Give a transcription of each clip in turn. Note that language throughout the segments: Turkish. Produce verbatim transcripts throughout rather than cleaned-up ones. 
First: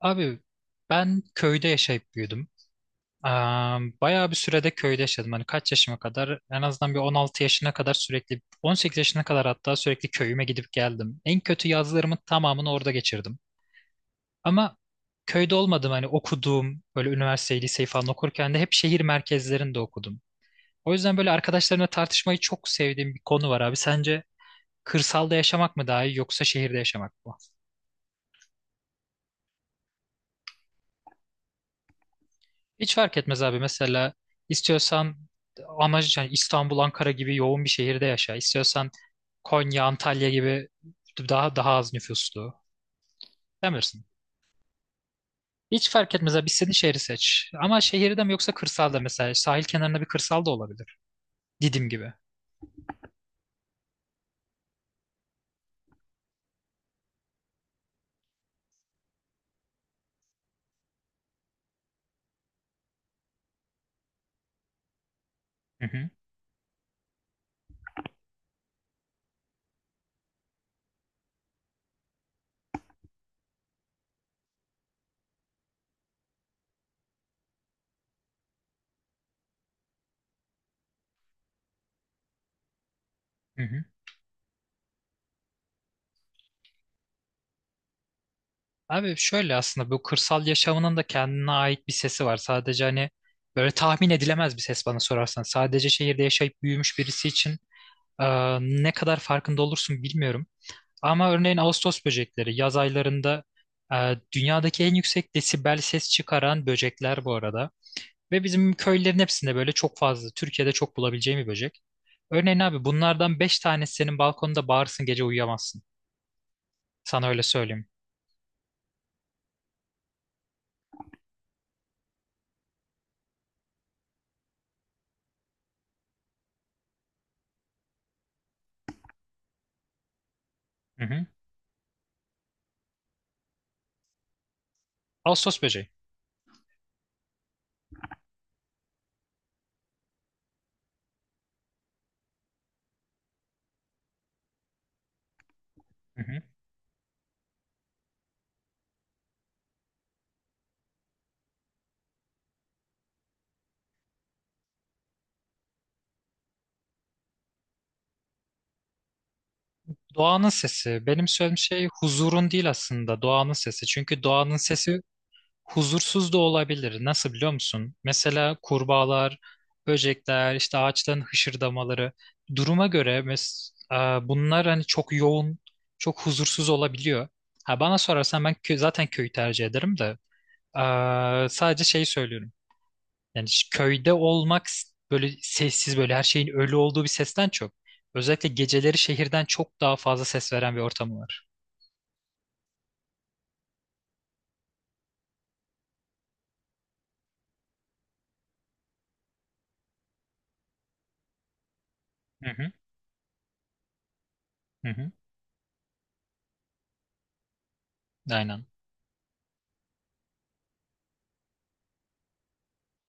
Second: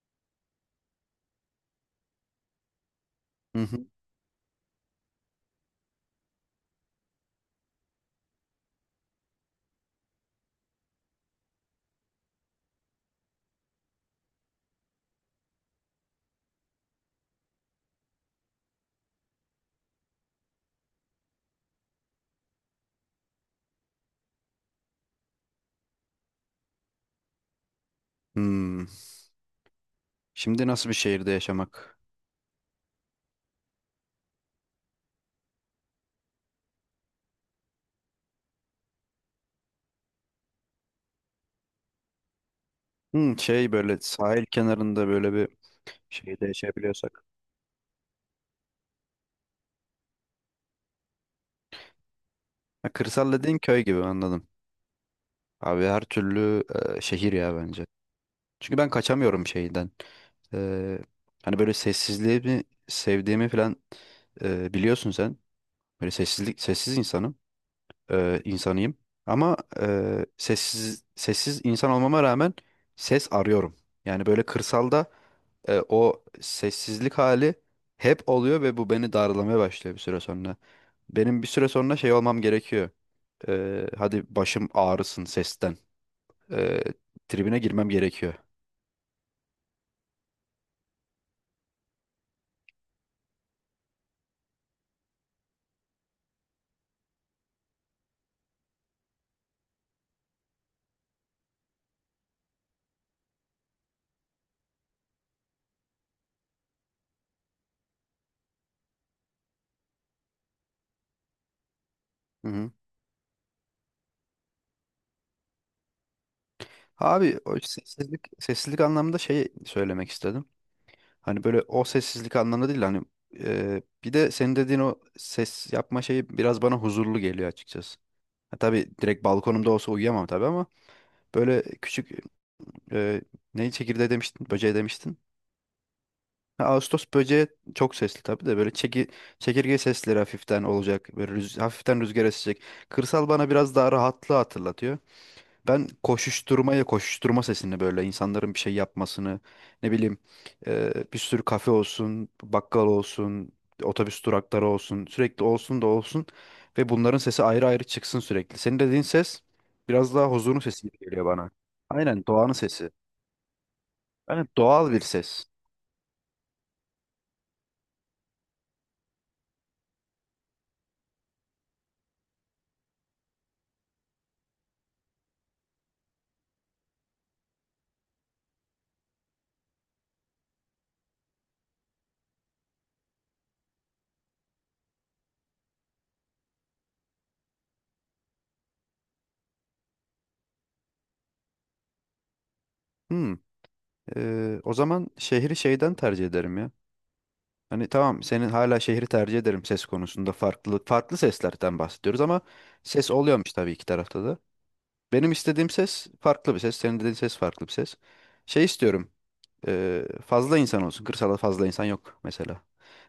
Abi ben köyde yaşayıp büyüdüm. Hı Aa, hı. Bayağı bir sürede köyde yaşadım. Hani kaç yaşıma kadar en azından bir on altı yaşına kadar sürekli on sekiz yaşına kadar hatta sürekli köyüme gidip geldim. En kötü yazlarımın tamamını orada geçirdim. Ama köyde olmadım hani okuduğum böyle üniversiteyi liseyi falan okurken de hep şehir merkezlerinde okudum. O yüzden böyle arkadaşlarımla tartışmayı çok sevdiğim bir konu var abi. Sence kırsalda yaşamak mı daha iyi yoksa şehirde yaşamak mı? Hmm. Şimdi nasıl bir şehirde yaşamak? Hiç fark etmez abi. Mesela istiyorsan amacı yani İstanbul, Ankara gibi yoğun bir şehirde yaşa. İstiyorsan Konya, Antalya gibi daha daha az nüfuslu. Hmm, şey böyle Demirsin. sahil kenarında böyle bir Hiç fark etmez abi. şeyde İstediğin şehri yaşayabiliyorsak. seç. Ama şehirde mi yoksa kırsalda mesela sahil kenarında bir kırsal da olabilir. Didim gibi. Ha, kırsal dediğin köy gibi anladım. Abi her türlü e, şehir ya bence. Çünkü ben kaçamıyorum şeyden. E, Hani böyle sessizliği mi sevdiğimi falan e, biliyorsun sen. Hı hı. Böyle sessizlik sessiz insanım. E, insanıyım. Ama e, sessiz sessiz insan olmama rağmen ses arıyorum. Yani böyle kırsalda e, o sessizlik hali hep oluyor ve bu beni darlamaya başlıyor bir süre sonra. Benim bir süre sonra şey olmam gerekiyor. Hı hı. E, hadi başım ağrısın sesten. E, tribine girmem gerekiyor. Abi şöyle aslında bu kırsal yaşamının da kendine ait bir sesi var. Sadece hani böyle tahmin edilemez bir ses bana sorarsan. Sadece şehirde yaşayıp büyümüş birisi için e, ne kadar farkında olursun bilmiyorum. Ama örneğin Ağustos böcekleri yaz aylarında e, dünyadaki en yüksek desibel ses çıkaran böcekler bu arada. Ve bizim köylerin hepsinde böyle çok fazla, Türkiye'de çok bulabileceğim bir böcek. Hı Örneğin hı. abi bunlardan beş tanesi senin balkonda bağırsın gece uyuyamazsın. Sana Abi öyle o söyleyeyim. sessizlik sessizlik anlamında şey söylemek istedim. Hani böyle o sessizlik anlamında değil, hani e, bir de senin dediğin o ses yapma şeyi biraz bana huzurlu geliyor açıkçası. Ha, tabii direkt balkonumda olsa uyuyamam tabii ama Hı hı. böyle küçük e, neyi, çekirdeği demiştin, böceği demiştin. Ağustos böceği. Ha, Ağustos böceği çok sesli tabii de böyle çeki, çekirge sesleri hafiften olacak. Böyle rüz- hafiften rüzgar esecek. Kırsal bana biraz daha rahatlığı hatırlatıyor. Ben Hı hı. koşuşturmaya, koşuşturma sesini, böyle insanların bir şey yapmasını, ne bileyim, e, bir sürü kafe olsun, bakkal olsun, otobüs durakları olsun, sürekli olsun da olsun ve bunların sesi ayrı ayrı çıksın sürekli. Senin dediğin ses biraz daha Doğanın huzurun sesi gibi sesi. geliyor Benim bana. söylediğim şey Aynen huzurun doğanın değil sesi. aslında doğanın sesi. Çünkü Yani doğanın doğal sesi bir ses. huzursuz da olabilir. Nasıl biliyor musun? Mesela kurbağalar, böcekler, işte ağaçların hışırdamaları. Duruma göre mes e, bunlar hani çok yoğun, çok huzursuz olabiliyor. Ha, bana sorarsan ben kö zaten köyü tercih ederim de. e, sadece şeyi söylüyorum. Yani ş- köyde olmak s- böyle sessiz böyle her şeyin ölü olduğu bir sesten çok. Özellikle geceleri şehirden çok daha fazla ses veren bir ortamı var. Hmm. E, o zaman şehri şeyden tercih ederim ya. Hani tamam, senin hala şehri tercih ederim, ses konusunda farklı farklı seslerden bahsediyoruz ama Hı hı, ses oluyormuş tabii iki tarafta da. hı hı. Benim istediğim ses farklı bir ses. Senin dediğin ses farklı bir ses. Şey Aynen. istiyorum. e, fazla insan olsun. Kırsalda fazla insan yok mesela.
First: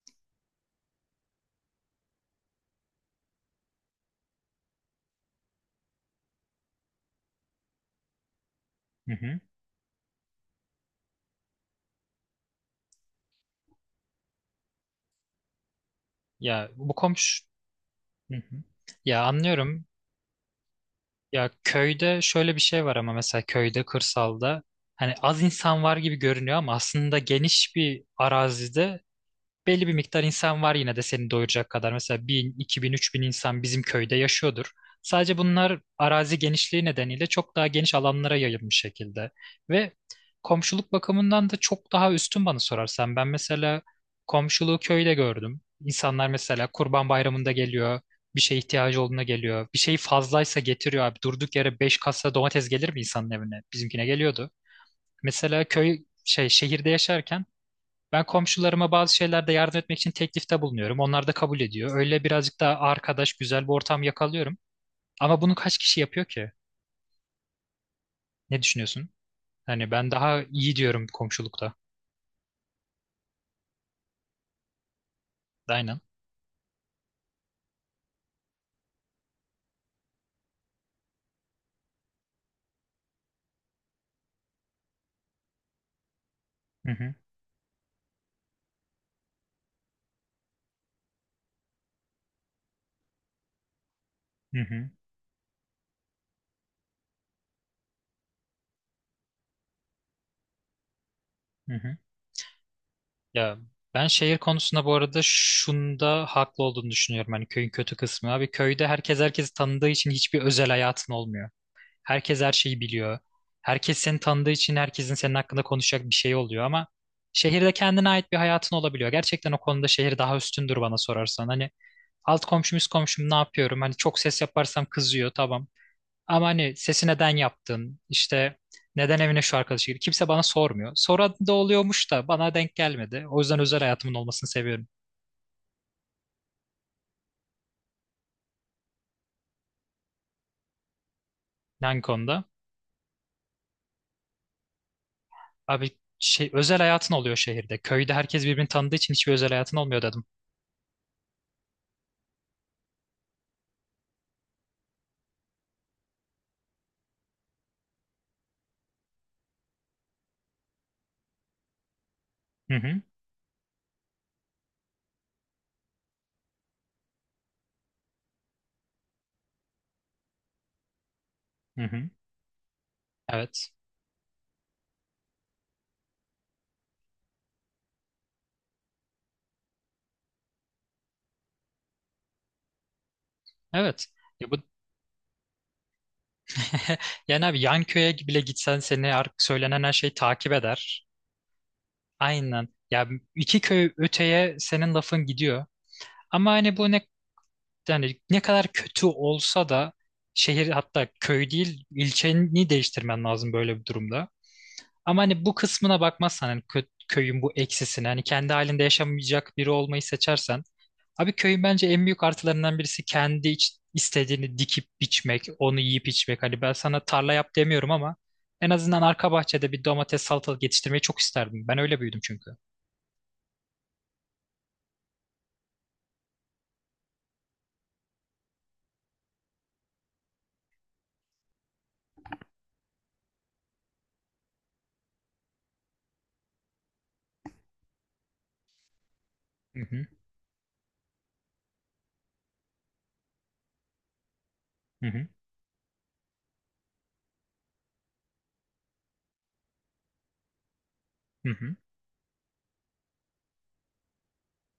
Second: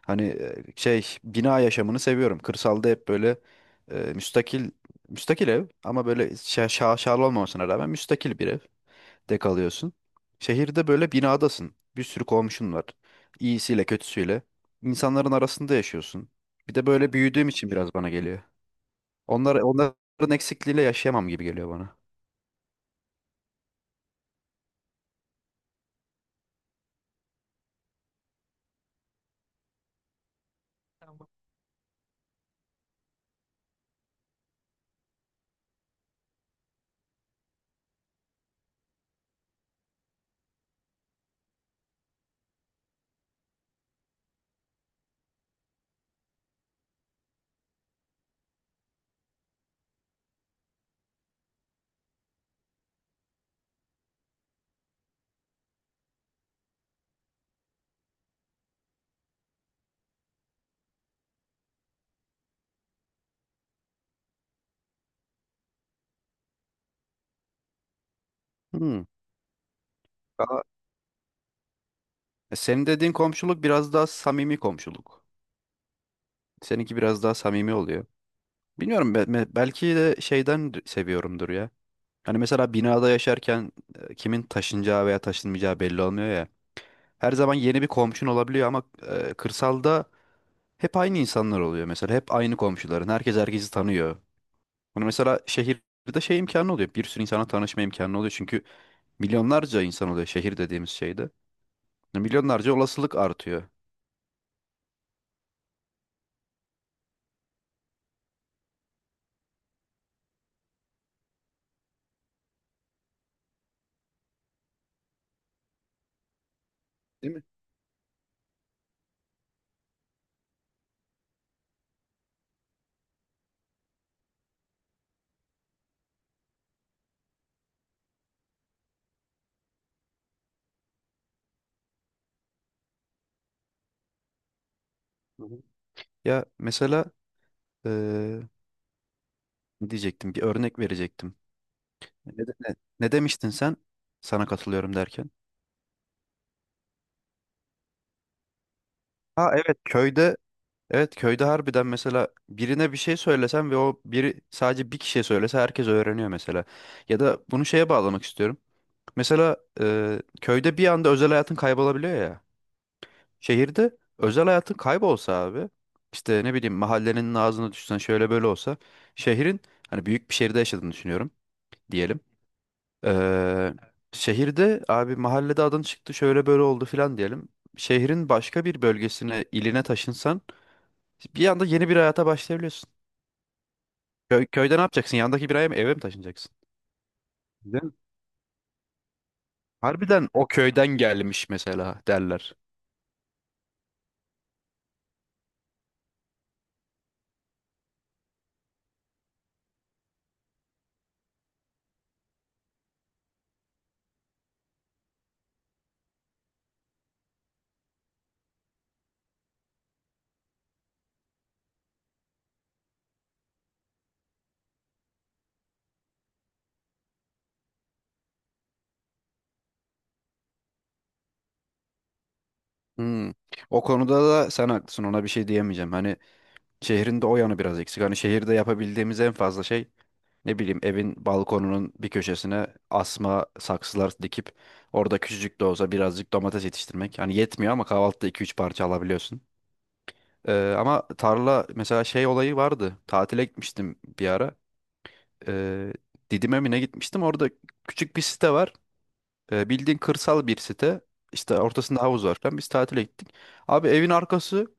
Hani e, şey, bina yaşamını seviyorum. Kırsalda hep böyle e, müstakil, müstakil ev, ama böyle şa şaşalı olmamasına rağmen müstakil bir Hı evde hı. kalıyorsun. Şehirde böyle binadasın. Bir sürü komşun var. İyisiyle kötüsüyle. İnsanların arasında yaşıyorsun. Ya Bir de bu böyle komşu. büyüdüğüm için biraz bana Hı geliyor. hı. Ya Onlar anlıyorum. onların eksikliğiyle yaşayamam gibi Ya geliyor bana. köyde şöyle bir şey var ama mesela köyde, kırsalda hani az insan var gibi görünüyor ama aslında geniş bir arazide belli bir miktar insan var yine de seni doyuracak kadar. Mesela bin, iki bin, üç bin insan bizim köyde yaşıyordur. Sadece bunlar arazi genişliği nedeniyle çok daha geniş alanlara yayılmış şekilde. Ve komşuluk bakımından da çok daha üstün bana sorarsan. Ben mesela komşuluğu köyde gördüm. İnsanlar mesela Kurban Bayramı'nda geliyor. Bir şeye ihtiyacı olduğunda geliyor. Bir şey fazlaysa getiriyor abi. Durduk yere beş kasa domates gelir mi insanın evine? Bizimkine geliyordu. Mesela köy şey şehirde yaşarken ben komşularıma bazı şeylerde yardım etmek için teklifte bulunuyorum. Onlar da kabul ediyor. Öyle birazcık daha arkadaş, güzel bir ortam yakalıyorum. Ama bunu kaç kişi yapıyor ki? Ne Hmm. düşünüyorsun? Hani ben daha iyi diyorum komşulukta. E, Senin dediğin komşuluk biraz daha samimi komşuluk. Aynen. Seninki biraz daha samimi oluyor. Bilmiyorum, be- be- belki de şeyden d- seviyorumdur ya. Hani mesela binada yaşarken e, kimin taşınacağı veya taşınmayacağı belli olmuyor ya. Hı hı, Her zaman yeni bir komşun olabiliyor ama e, kırsalda hep aynı insanlar oluyor mesela. Hep aynı komşuların. Herkes herkesi tanıyor. hı hı, Bunu mesela şehirde şey imkanı oluyor. Bir sürü insana tanışma imkanı oluyor. Çünkü milyonlarca insan oluyor şehir dediğimiz şeyde. hı hı. Milyonlarca olasılık Ya artıyor. ben şehir konusunda bu arada şunda haklı olduğunu düşünüyorum. Hani köyün kötü kısmı. Abi köyde herkes herkesi tanıdığı için hiçbir özel hayatın olmuyor. Herkes her şeyi biliyor. Herkes seni tanıdığı için herkesin senin hakkında konuşacak bir şey oluyor ama Değil mi? şehirde kendine ait bir hayatın olabiliyor. Gerçekten o konuda şehir daha üstündür bana sorarsan. Hani alt komşum üst komşum ne yapıyorum? Hani çok ses yaparsam kızıyor tamam. Ama hani sesi neden yaptın? İşte neden evine şu arkadaşı girdi? Kimse bana sormuyor. Soran da oluyormuş da bana denk gelmedi. O yüzden özel hayatımın olmasını seviyorum. Hı hı. Ya mesela Ee, ne diyecektim? Bir örnek verecektim. Hangi konuda? Ne, de- ne, ne demiştin sen? Sana katılıyorum derken. Abi şey, özel hayatın oluyor şehirde. Köyde herkes birbirini tanıdığı için hiçbir özel Ha hayatın evet, olmuyor dedim. köyde evet köyde harbiden mesela birine bir şey söylesen ve o biri sadece bir kişiye söylese herkes öğreniyor mesela. Ya da bunu şeye bağlamak istiyorum. Mesela e, köyde bir anda özel hayatın kaybolabiliyor ya. Hı hı, Şehirde özel hayatın kaybolsa abi, işte ne bileyim, mahallenin ağzına düşsen, şöyle böyle olsa, şehrin, hani büyük bir şehirde yaşadığını düşünüyorum hı hı. diyelim. Evet. Eee, şehirde abi, mahallede adın çıktı, şöyle böyle oldu filan diyelim. Şehrin başka bir bölgesine, iline taşınsan bir anda yeni bir hayata başlayabiliyorsun. Evet. Köy, Ya bu köyde ne yapacaksın? Yandaki bir aya mı, eve mi taşınacaksın? yani abi yan Değil mi? köye bile gitsen seni artık söylenen her şeyi Harbiden o takip köyden eder. gelmiş mesela derler. Aynen. Ya iki köy öteye senin lafın gidiyor. Ama hani bu ne yani ne kadar kötü olsa da şehir hatta köy değil ilçeni değiştirmen lazım böyle bir durumda. Ama hani bu kısmına bakmazsan hani kö- köyün bu eksisine hani kendi halinde yaşamayacak biri olmayı seçersen abi köyün bence en büyük artılarından birisi kendi iç- istediğini dikip biçmek, onu yiyip içmek. Hani ben sana tarla yap demiyorum ama en azından arka bahçede bir domates salatalık yetiştirmeyi çok isterdim. Ben öyle büyüdüm çünkü. Hmm. O konuda da sen haklısın, ona bir şey diyemeyeceğim. Hani şehrin de o yanı biraz eksik. Hani şehirde yapabildiğimiz en fazla şey, ne bileyim, evin balkonunun bir köşesine asma saksılar dikip orada küçücük de olsa birazcık domates yetiştirmek. Hani yetmiyor ama kahvaltıda iki üç parça alabiliyorsun. Hı hı, Ee, ama tarla, mesela şey olayı vardı. Tatile gitmiştim bir ara. hı hı, Ee, Didim'e mi ne gitmiştim? Orada küçük bir site var. Ee, bildiğin kırsal bir site. hı İşte hı, ortasında havuz var falan. Biz tatile gittik. Abi evin arkası,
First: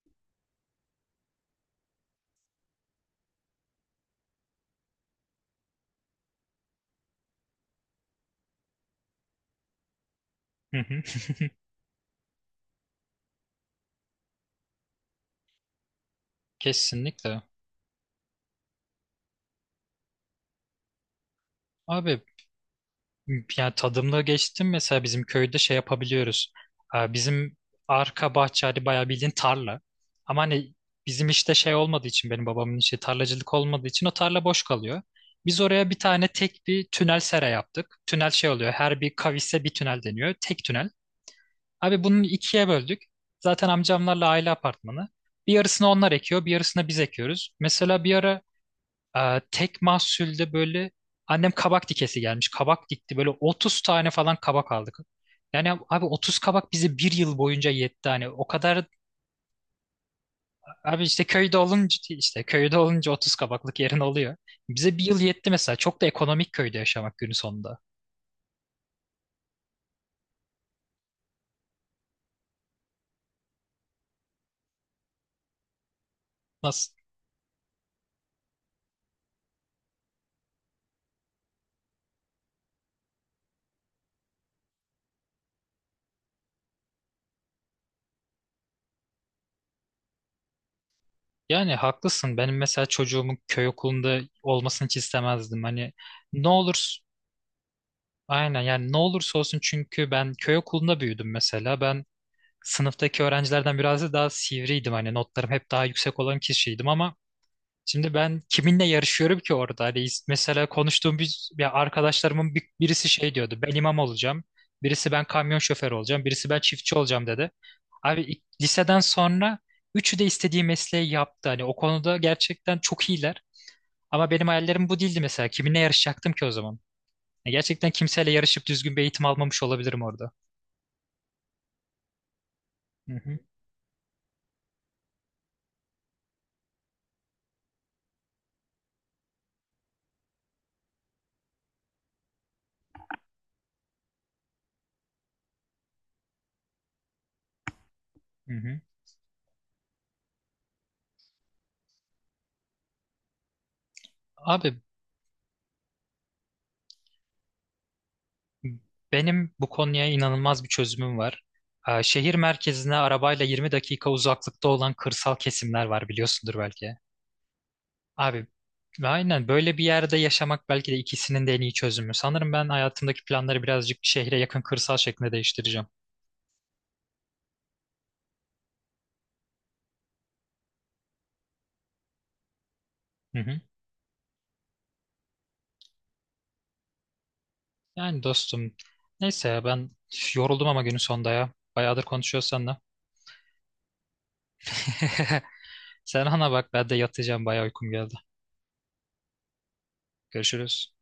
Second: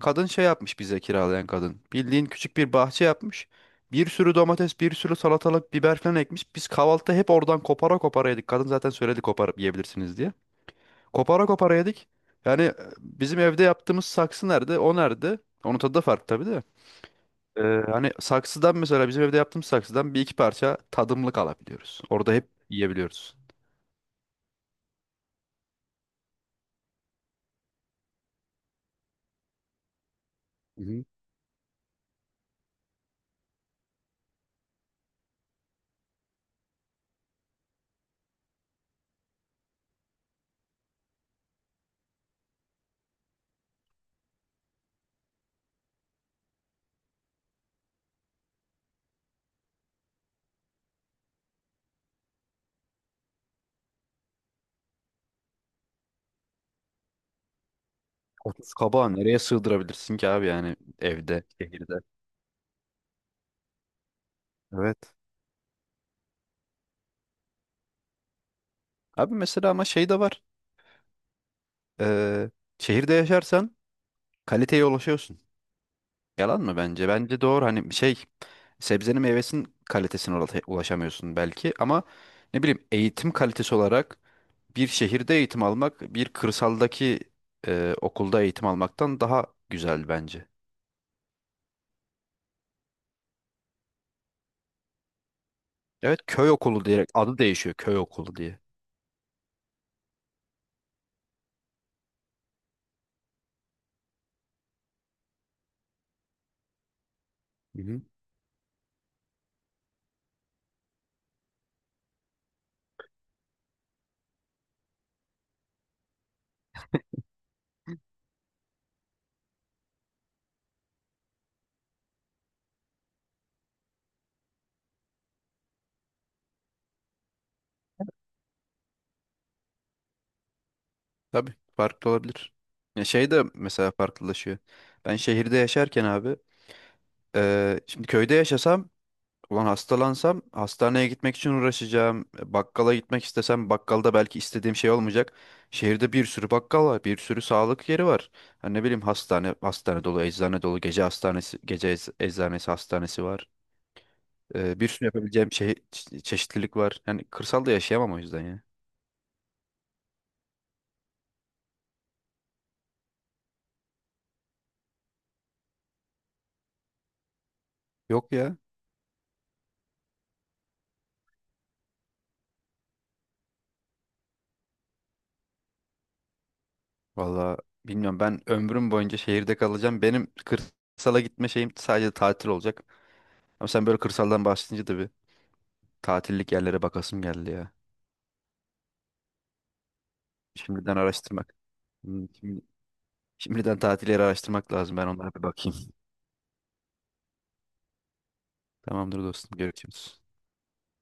kadın şey yapmış bize, kiralayan kadın. Bildiğin küçük bir bahçe yapmış. Bir sürü domates, bir sürü salatalık, biber falan ekmiş. Biz kahvaltıda hep oradan kopara kopara yedik. Kadın zaten söyledi koparıp yiyebilirsiniz diye. hı hı. Kopara kopara yedik. Yani e, bizim evde yaptığımız saksı nerede? O nerede? Onun tadı da farklı tabii de. Kesinlikle. Ee, hani saksıdan, mesela bizim evde yaptığımız saksıdan, bir iki parça tadımlık alabiliyoruz. Abi Orada hep yiyebiliyoruz. yani tadımla geçtim mesela bizim köyde şey yapabiliyoruz. Ee, Bizim arka bahçe hani bayağı bildiğin tarla. Ama hani Hı hı. bizim işte şey olmadığı için benim babamın işi tarlacılık olmadığı için o tarla boş kalıyor. Biz oraya bir tane tek bir tünel sera yaptık. Tünel şey oluyor her bir kavise bir tünel deniyor. Tek tünel. Abi bunu ikiye böldük. Zaten amcamlarla aile apartmanı. Bir yarısını onlar ekiyor bir yarısını biz ekiyoruz. Mesela bir ara ee, tek mahsulde böyle annem kabak dikesi gelmiş. Kabak dikti. Böyle otuz tane falan kabak aldık. Yani abi otuz kabak bize bir yıl boyunca yetti. Hani o otuz kadar kabağı nereye sığdırabilirsin ki abi, yani abi işte evde, köyde şehirde? olunca işte köyde olunca otuz kabaklık yerin oluyor. Evet. Bize bir yıl yetti mesela. Çok da ekonomik köyde yaşamak günün sonunda. Abi mesela ama şey de var. Ee, şehirde yaşarsan kaliteye ulaşıyorsun. Yalan mı Nasıl? bence? Bence doğru. Hani şey, sebzenin meyvesinin kalitesine ula- ulaşamıyorsun belki ama ne bileyim, eğitim kalitesi olarak bir şehirde eğitim almak, bir kırsaldaki e, okulda eğitim almaktan daha güzel bence. Yani haklısın. Benim mesela çocuğumun köy okulunda olmasını hiç istemezdim. Hani Evet, ne köy okulu olur diyerek adı değişiyor, köy okulu Aynen diye. yani ne olursa olsun çünkü ben köy okulunda büyüdüm mesela. Ben sınıftaki öğrencilerden biraz daha sivriydim. Hani notlarım hep daha yüksek olan kişiydim ama Hı hı. şimdi ben kiminle yarışıyorum ki orada? Hani mesela konuştuğum bir, bir arkadaşlarımın bir- birisi şey diyordu. Ben imam olacağım. Birisi ben kamyon şoförü olacağım. Birisi ben çiftçi olacağım dedi. Abi ilk- liseden sonra üçü de istediği mesleği yaptı. Hani o konuda gerçekten çok iyiler. Ama benim hayallerim bu değildi mesela. Kiminle yarışacaktım ki o zaman? Ya Gerçekten kimseyle yarışıp düzgün bir eğitim almamış olabilirim orada. Tabii farklı olabilir. Ya Hı şey hı, de mesela farklılaşıyor. Ben şehirde yaşarken abi, e, şimdi köyde yaşasam ulan hastalansam hastaneye gitmek için uğraşacağım. E, Bakkala gitmek istesem bakkalda belki istediğim şey olmayacak. Şehirde bir sürü bakkal var, bir sürü sağlık yeri var. hı Ha, hı. ne bileyim, hastane, hastane dolu, eczane dolu, gece hastanesi, gece ec- eczanesi, hastanesi var. Abi E, bir sürü yapabileceğim şey, çe- çeşitlilik var. Yani kırsalda yaşayamam o yüzden ya. Benim bu konuya inanılmaz bir çözümüm var. Ee, Şehir merkezine arabayla yirmi dakika uzaklıkta olan kırsal kesimler var biliyorsundur belki. Yok Abi ya. aynen böyle bir yerde yaşamak belki de ikisinin de en iyi çözümü. Sanırım ben hayatımdaki planları birazcık şehre yakın kırsal şeklinde değiştireceğim. Valla bilmiyorum, ben ömrüm boyunca şehirde kalacağım. Benim kırsala gitme şeyim sadece tatil olacak. Hı hı. Ama sen böyle kırsaldan bahsedince de bir tatillik yerlere bakasım geldi ya. Yani dostum neyse ya ben üf, yoruldum ama günün Şimdiden sonunda ya. araştırmak. Bayağıdır Hmm, konuşuyoruz Şimdi, seninle. şimdiden tatil yeri araştırmak lazım. Ben onlara bir bakayım. Sen ana bak ben de yatacağım bayağı uykum geldi. Tamamdır dostum. Görüşürüz. Görüşürüz.